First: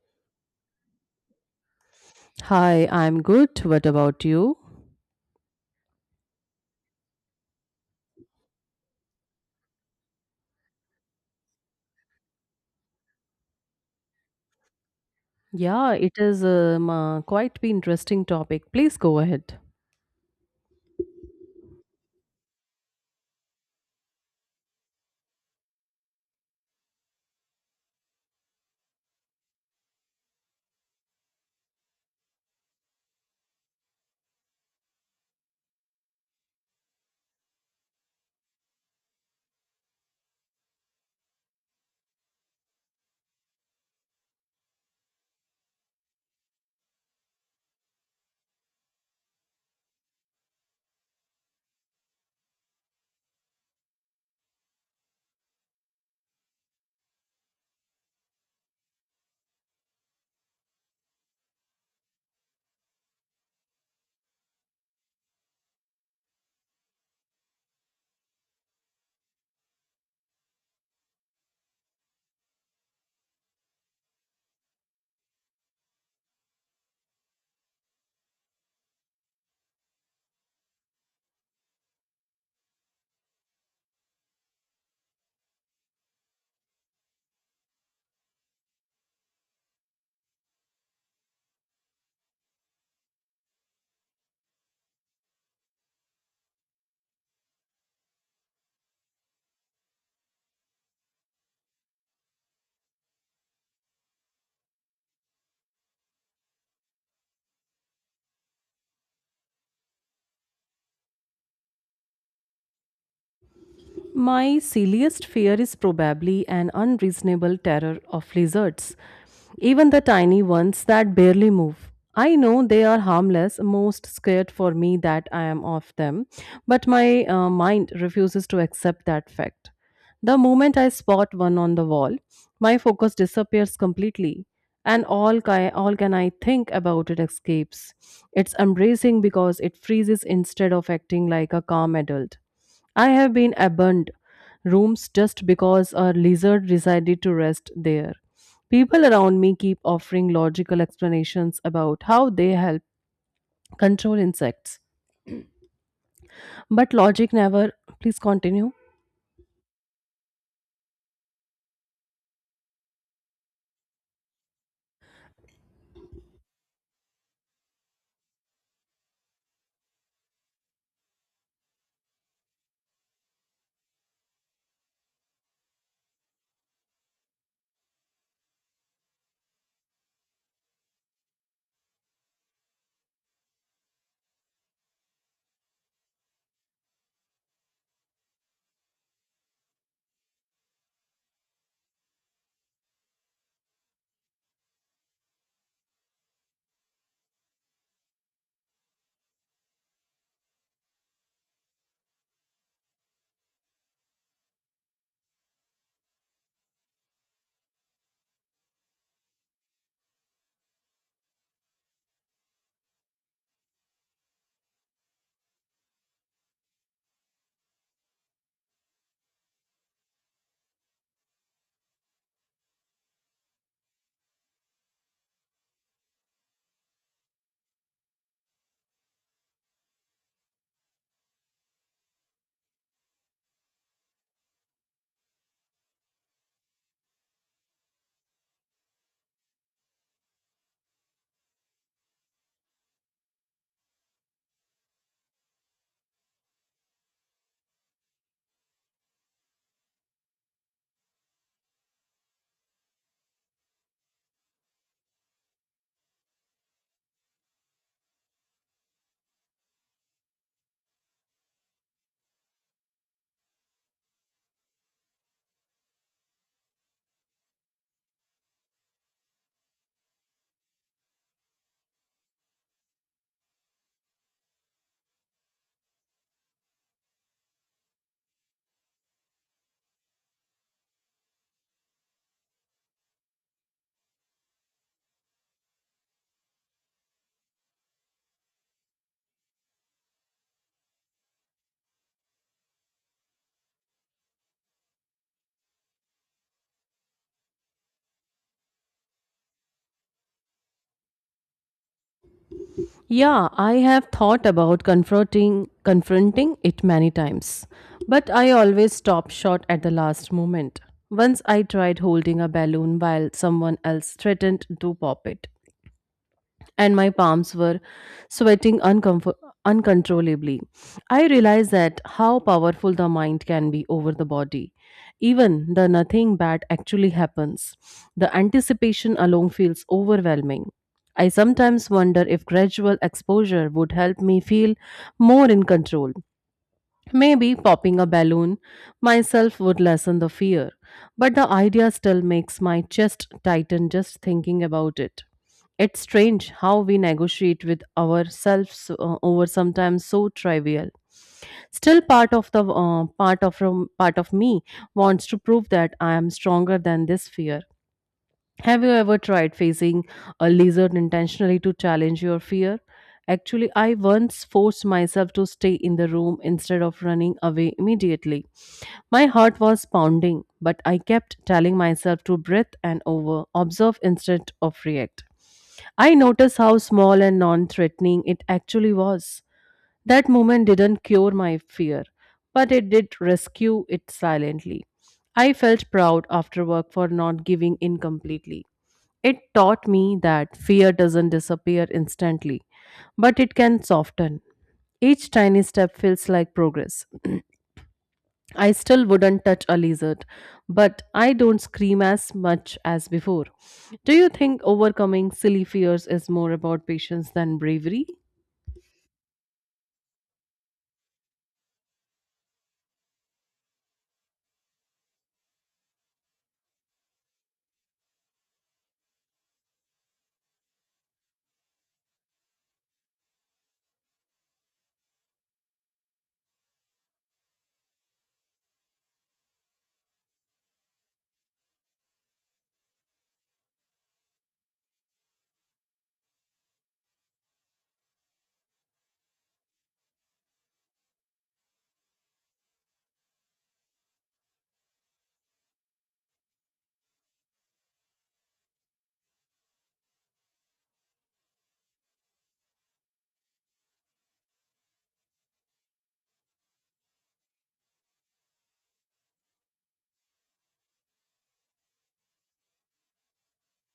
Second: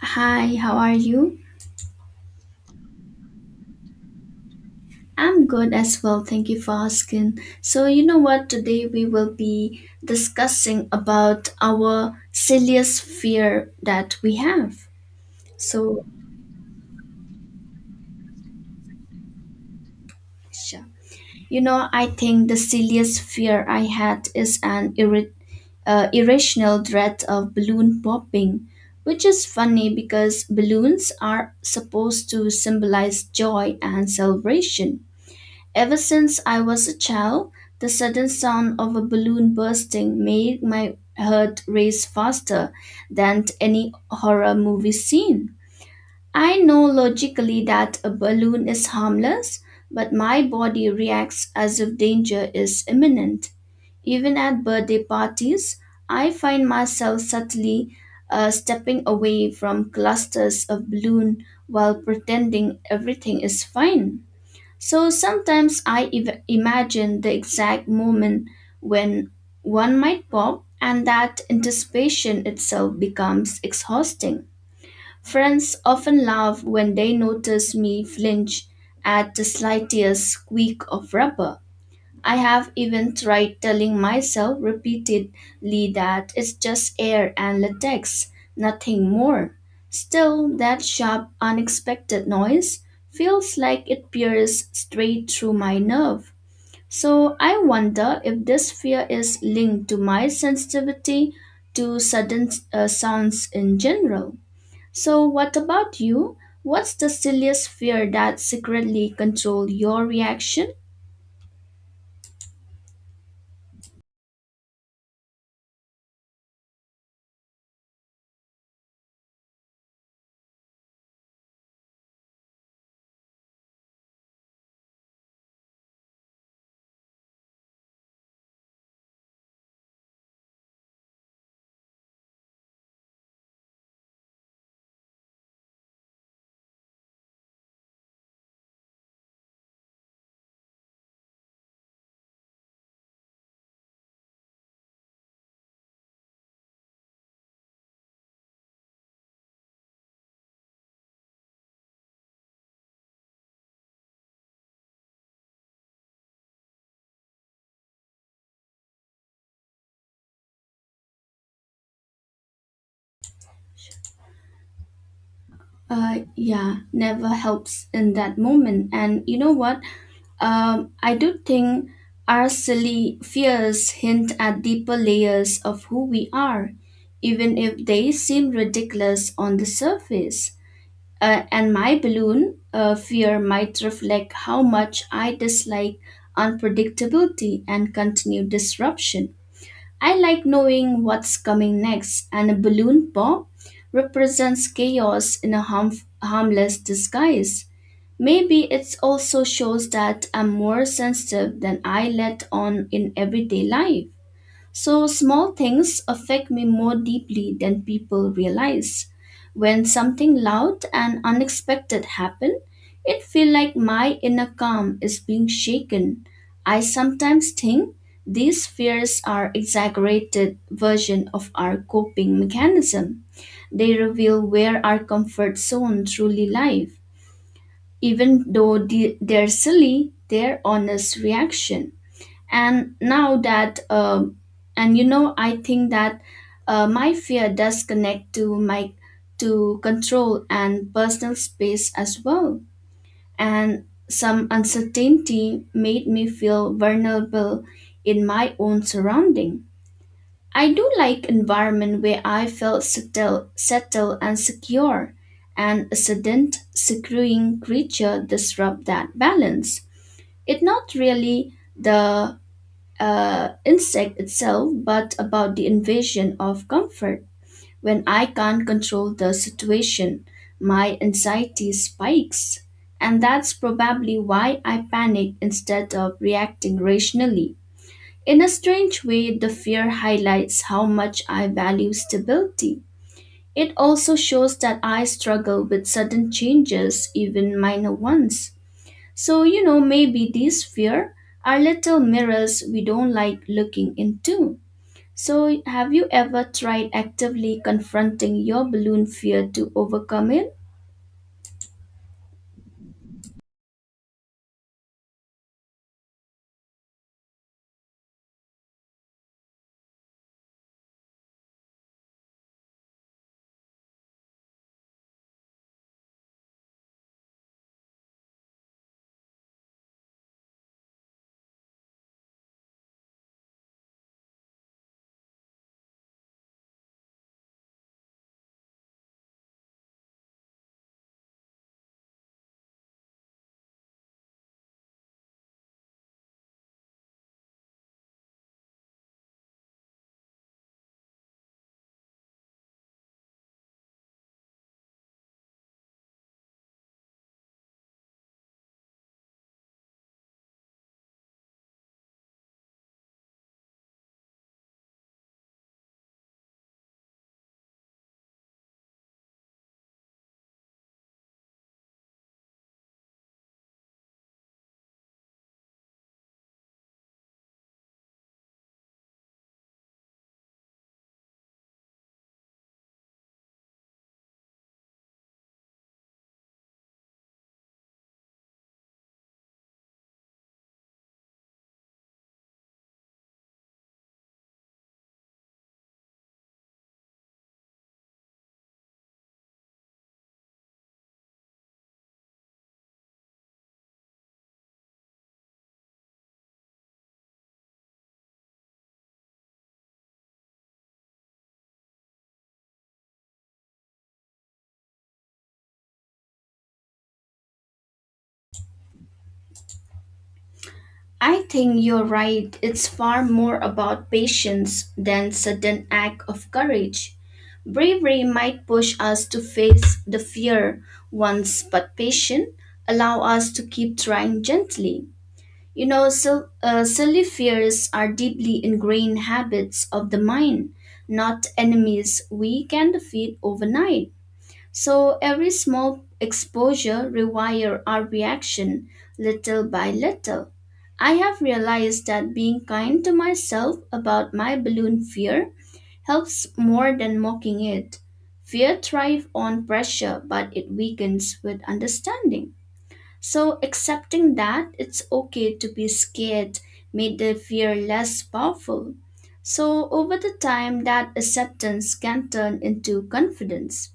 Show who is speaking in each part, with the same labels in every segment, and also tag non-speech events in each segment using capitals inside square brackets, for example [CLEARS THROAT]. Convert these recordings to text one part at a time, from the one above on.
Speaker 1: Hi, how are you?
Speaker 2: Hi, I'm good. What about you?
Speaker 1: I'm good as well. Thank you for asking. So, you know what? Today we will be discussing about our silliest fear that we have.
Speaker 2: Yeah,
Speaker 1: So,
Speaker 2: it is quite an interesting topic. Please go ahead.
Speaker 1: sure. I think the silliest fear I had is an irrational dread of balloon popping, which is funny because balloons are supposed to symbolize joy and celebration. Ever since I was a child, the sudden sound of a balloon bursting made my heart race faster than any horror movie scene. I know logically that a balloon is harmless, but my body reacts as if danger is imminent. Even at birthday parties, I find myself subtly stepping away from clusters of balloon while pretending everything is fine. So sometimes imagine the exact moment when one might pop, and that anticipation itself becomes exhausting. Friends often laugh when they notice me flinch at the slightest squeak of rubber. I have even tried telling myself repeatedly that it's just air and latex, nothing more. Still, that sharp, unexpected noise feels like it pierces straight through my nerve. So I wonder if this fear is linked to my sensitivity to sudden sounds in general. So, what about you? What's the silliest fear that secretly controls your reaction?
Speaker 2: My silliest fear is probably an unreasonable terror of lizards, even the tiny ones that barely move. I know they are harmless, most scared for me that I am of them, but my mind refuses to accept that fact. The moment I spot one on the wall, my focus disappears completely, and all can I think about it escapes. It's embracing because it freezes instead of acting like a calm adult. I have been abandoned rooms just because a lizard decided to rest there. People around me keep offering logical explanations about how they help control insects. But logic never. Please continue.
Speaker 1: Yeah, never helps in that moment. And you know what? I do think our silly fears hint at deeper layers of who we are, even if they seem ridiculous on the surface. And my balloon fear might reflect how much I dislike unpredictability and continued disruption. I like knowing what's coming next, and a balloon pop represents chaos in a harmless disguise. Maybe it also shows that I'm more sensitive than I let on in everyday life. So, small things affect me more deeply than people realize. When something loud and unexpected happen, it feels like my inner calm is being shaken. I sometimes think these fears are exaggerated version of our coping mechanism. They reveal where our comfort zone truly lies. Even though they're silly, they're honest reaction and now that, and I think that, my fear does connect to my to control and personal space as well, and some uncertainty made me feel vulnerable in my own surrounding. I do like environment where I felt settled and secure, and a sudden screwing creature disrupt that balance. It not really the insect itself, but about the invasion of comfort. When I can't control the situation, my anxiety spikes. And that's probably why I panic instead of reacting rationally. In a strange way, the fear highlights how much I value stability. It also shows that I struggle with sudden changes, even minor ones. So, maybe these fear are little mirrors we don't like looking into. So, have you ever tried actively confronting your balloon fear to overcome it?
Speaker 2: Yeah, I have thought about confronting it many times, but I always stop short at the last moment. Once I tried holding a balloon while someone else threatened to pop it and my palms were sweating uncomfort- uncontrollably. I realized that how powerful the mind can be over the body. Even the nothing bad actually happens. The anticipation alone feels overwhelming. I sometimes wonder if gradual exposure would help me feel more in control. Maybe popping a balloon myself would lessen the fear, but the idea still makes my chest tighten just thinking about it. It's strange how we negotiate with ourselves over sometimes so trivial. Still, part of the part of from part of me wants to prove that I am stronger than this fear. Have you ever tried facing a lizard intentionally to challenge your fear? Actually, I once forced myself to stay in the room instead of running away immediately. My heart was pounding, but I kept telling myself to breathe and observe instead of react. I noticed how small and non threatening it actually was. That moment didn't cure my fear, but it did rescue it silently. I felt proud after work for not giving in completely. It taught me that fear doesn't disappear instantly, but it can soften. Each tiny step feels like progress. [CLEARS THROAT] I still wouldn't touch a lizard, but I don't scream as much as before. Do you think overcoming silly fears is more about patience than bravery?
Speaker 1: I think you're right. It's far more about patience than sudden act of courage. Bravery might push us to face the fear once, but patience allow us to keep trying gently. Silly fears are deeply ingrained habits of the mind, not enemies we can defeat overnight. So every small exposure rewire our reaction little by little. I have realized that being kind to myself about my balloon fear helps more than mocking it. Fear thrives on pressure, but it weakens with understanding. So accepting that it's okay to be scared made the fear less powerful. So over the time that acceptance can turn into confidence.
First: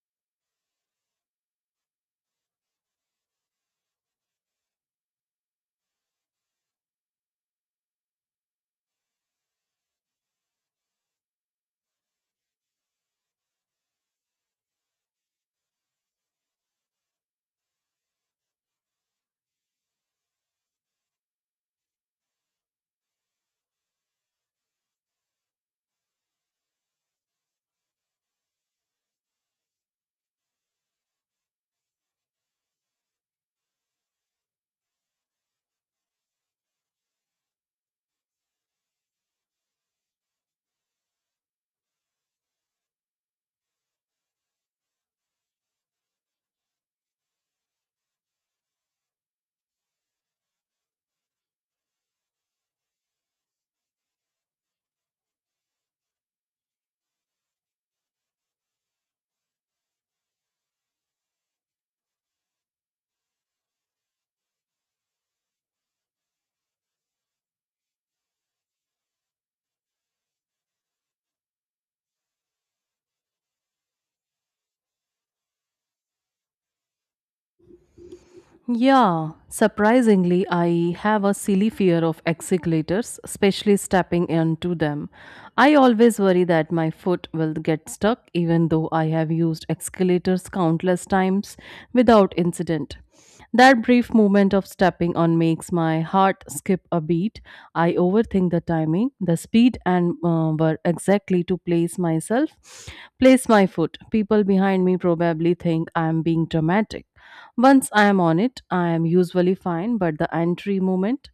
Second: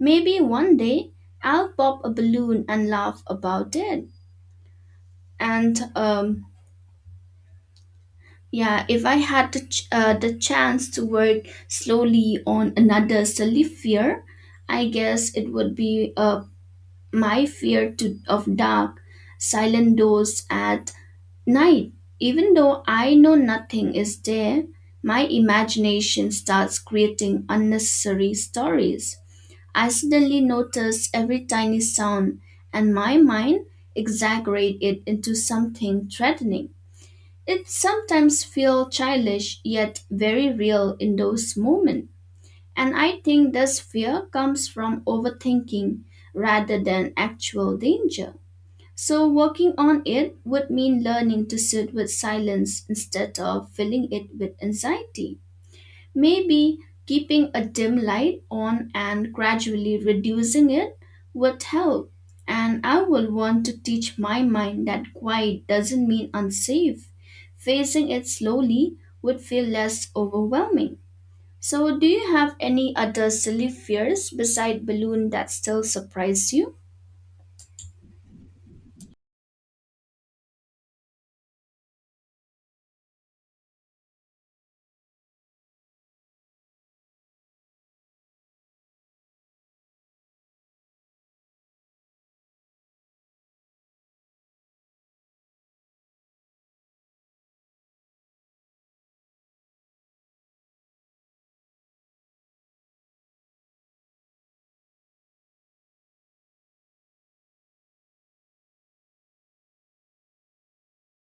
Speaker 1: Maybe one day I'll pop a balloon and laugh about it. And Yeah, if I had the chance to work slowly on another silly fear, I guess it would be my fear of dark, silent doors at night. Even though I know nothing is there, my imagination starts creating unnecessary stories. I suddenly notice every tiny sound, and my mind exaggerates it into something threatening. It sometimes feels childish yet very real in those moments. And I think this fear comes from overthinking rather than actual danger. So, working on it would mean learning to sit with silence instead of filling it with anxiety. Maybe keeping a dim light on and gradually reducing it would help. And I will want to teach my mind that quiet doesn't mean unsafe. Facing it slowly would feel less overwhelming. So, do you have any other silly fears beside balloon that still surprise you?
Speaker 2: Yeah, surprisingly, I have a silly fear of escalators, especially stepping onto them. I always worry that my foot will get stuck, even though I have used escalators countless times without incident. That brief moment of stepping on makes my heart skip a beat. I overthink the timing, the speed, and where exactly to place myself, place my foot. People behind me probably think I'm being dramatic once I am on it, I am usually fine, but the entry movement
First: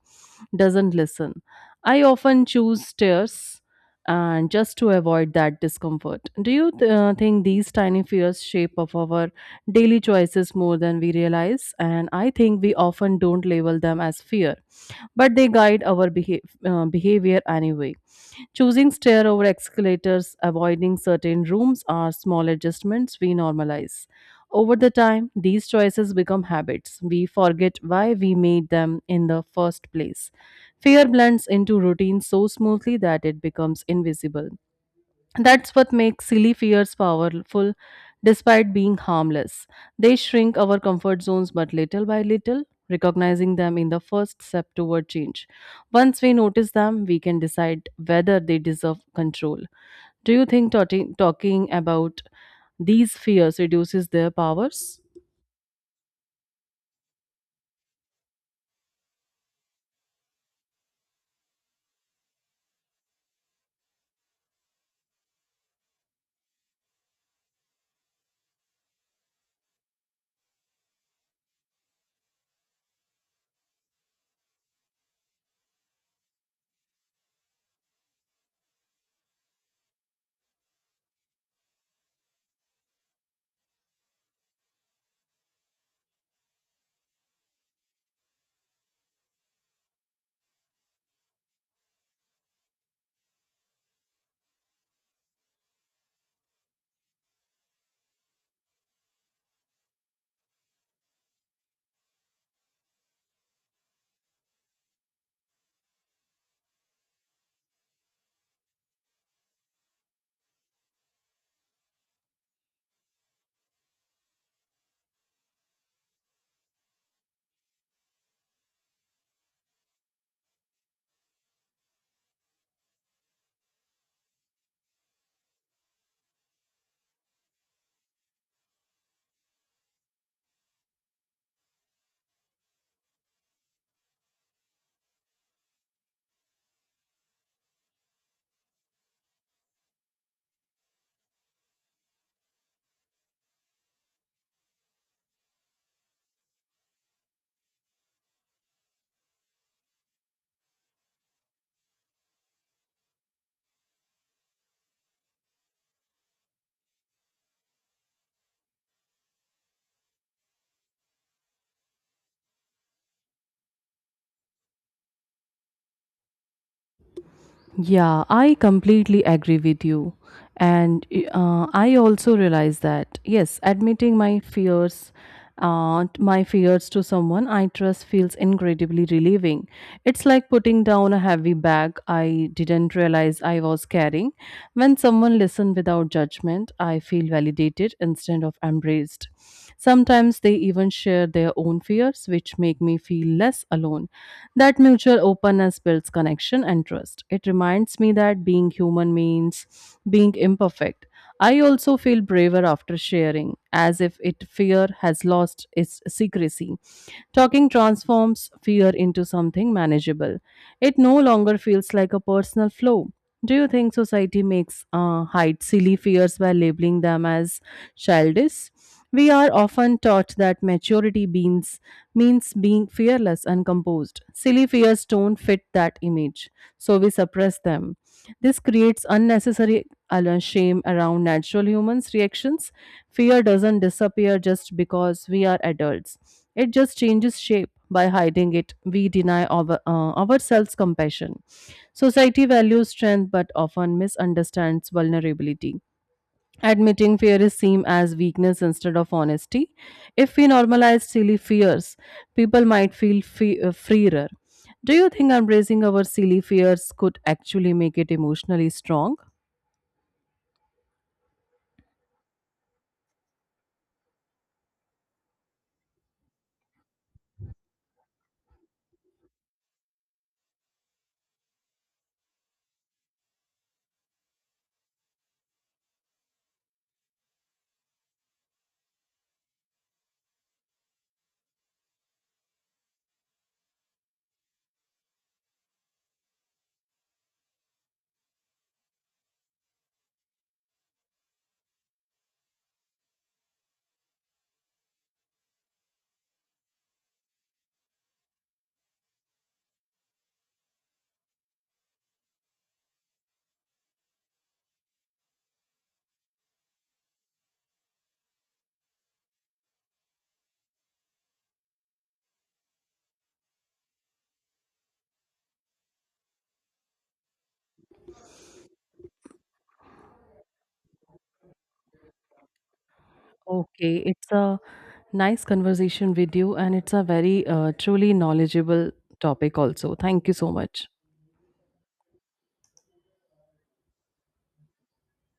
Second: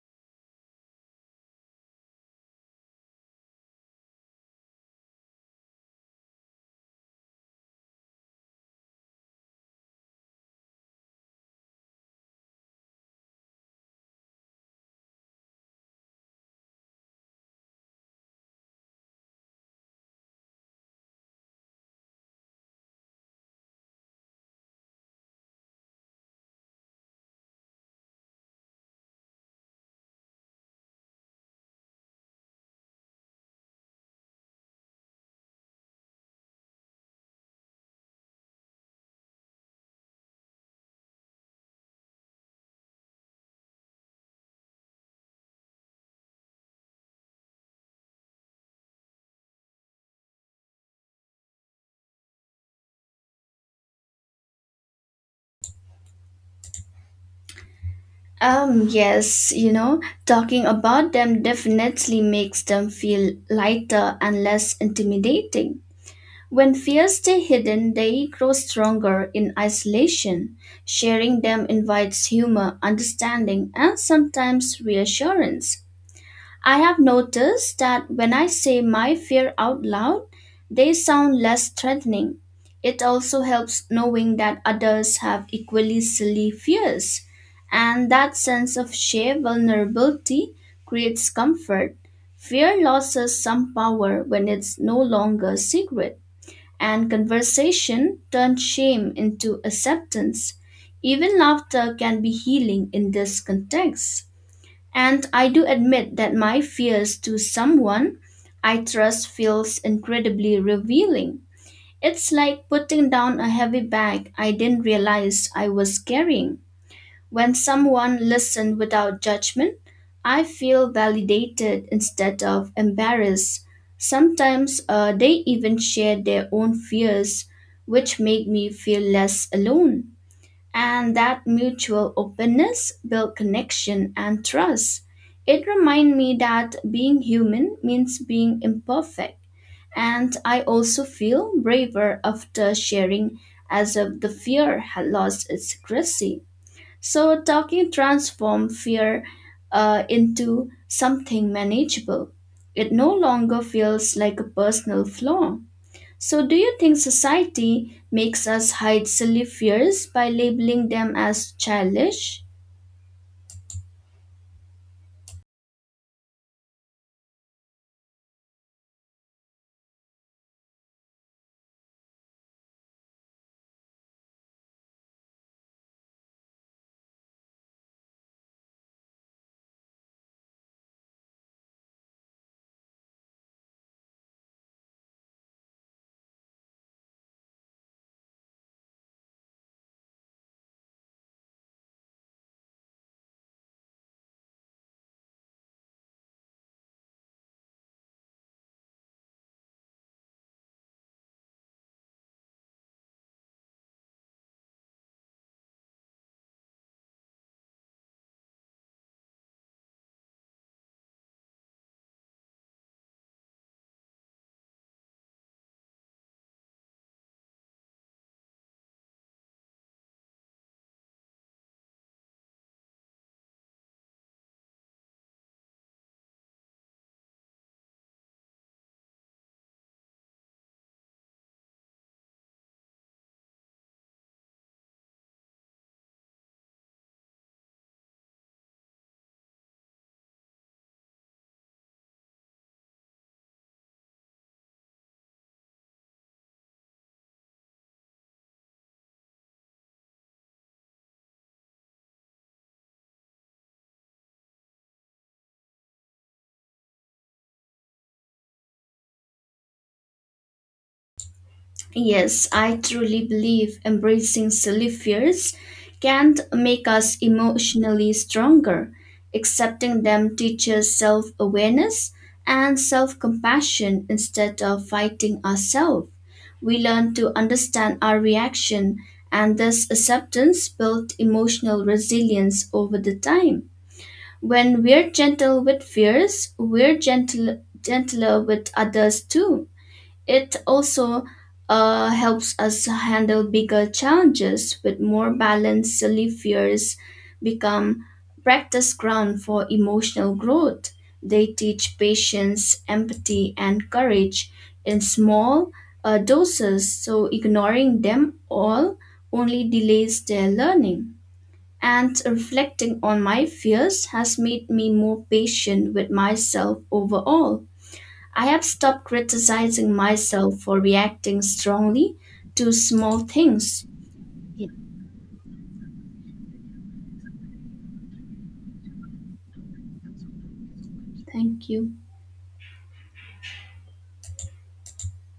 Speaker 2: doesn't listen. I often choose stairs and just to avoid that discomfort. Do you think these tiny fears shape of our daily choices more than we realize? And I think we often don't label them as fear, but they guide our behavior anyway. Choosing stair over escalators, avoiding certain rooms are small adjustments we normalize. Over the time, these choices become habits. We forget why we made them in the first place. Fear blends into routine so smoothly that it becomes invisible. That's what makes silly fears powerful despite being harmless. They shrink our comfort zones, but little by little, recognizing them in the first step toward change. Once we notice them, we can decide whether they deserve control. Do you think talking about these fears reduces their powers?
Speaker 1: Yes, talking about them definitely makes them feel lighter and less intimidating. When fears stay hidden, they grow stronger in isolation. Sharing them invites humor, understanding, and sometimes reassurance. I have noticed that when I say my fear out loud, they sound less threatening. It also helps knowing that others have equally silly fears, and that sense of shared vulnerability creates comfort. Fear loses some power when it's no longer secret and conversation turns shame into acceptance. Even laughter can be healing in this context. And I do admit that my fears to someone I trust feels incredibly revealing. It's like putting down a heavy bag I didn't realize I was carrying. When someone listens without judgment, I feel validated instead of embarrassed. Sometimes they even share their own fears, which make me feel less alone. And that mutual openness builds connection and trust. It reminds me that being human means being imperfect. And I also feel braver after sharing as if the fear had lost its secrecy. So, talking transformed fear into something manageable. It no longer feels like a personal flaw. So, do you think society makes us hide silly fears by labeling them as childish?
Speaker 2: Yeah, I completely agree with you. And I also realize that, yes, my fears to someone I trust feels incredibly relieving. It's like putting down a heavy bag I didn't realize I was carrying. When someone listens without judgment, I feel validated instead of embraced. Sometimes they even share their own fears, which make me feel less alone. That mutual openness builds connection and trust. It reminds me that being human means being imperfect. I also feel braver after sharing, as if it fear has lost its secrecy. Talking transforms fear into something manageable. It no longer feels like a personal flaw. Do you think society makes hide silly fears by labeling them as childish? We are often taught that maturity means being fearless and composed. Silly fears don't fit that image, so we suppress them. This creates unnecessary shame around natural humans' reactions. Fear doesn't disappear just because we are adults, it just changes shape. By hiding it, we deny ourselves compassion. Society values strength but often misunderstands vulnerability. Admitting fear is seen as weakness instead of honesty. If we normalize silly fears, people might feel freer. Do you think embracing our silly fears could actually make it emotionally strong?
Speaker 1: Yes, I truly believe embracing silly fears can make us emotionally stronger. Accepting them teaches self awareness and self compassion instead of fighting ourselves. We learn to understand our reaction, and this acceptance builds emotional resilience over the time. When we're gentle with fears, gentler with others too. It also helps us handle bigger challenges with more balanced Silly fears become practice ground for emotional growth. They teach patience, empathy, and courage in small doses, so ignoring them all only delays their learning. And reflecting on my fears has made me more patient with myself overall. I have stopped criticizing myself for reacting strongly to small things.
Speaker 2: Okay, it's a
Speaker 1: Yeah.
Speaker 2: nice conversation with you, and it's a very truly knowledgeable topic, also. Thank you so much.
Speaker 1: Thank you.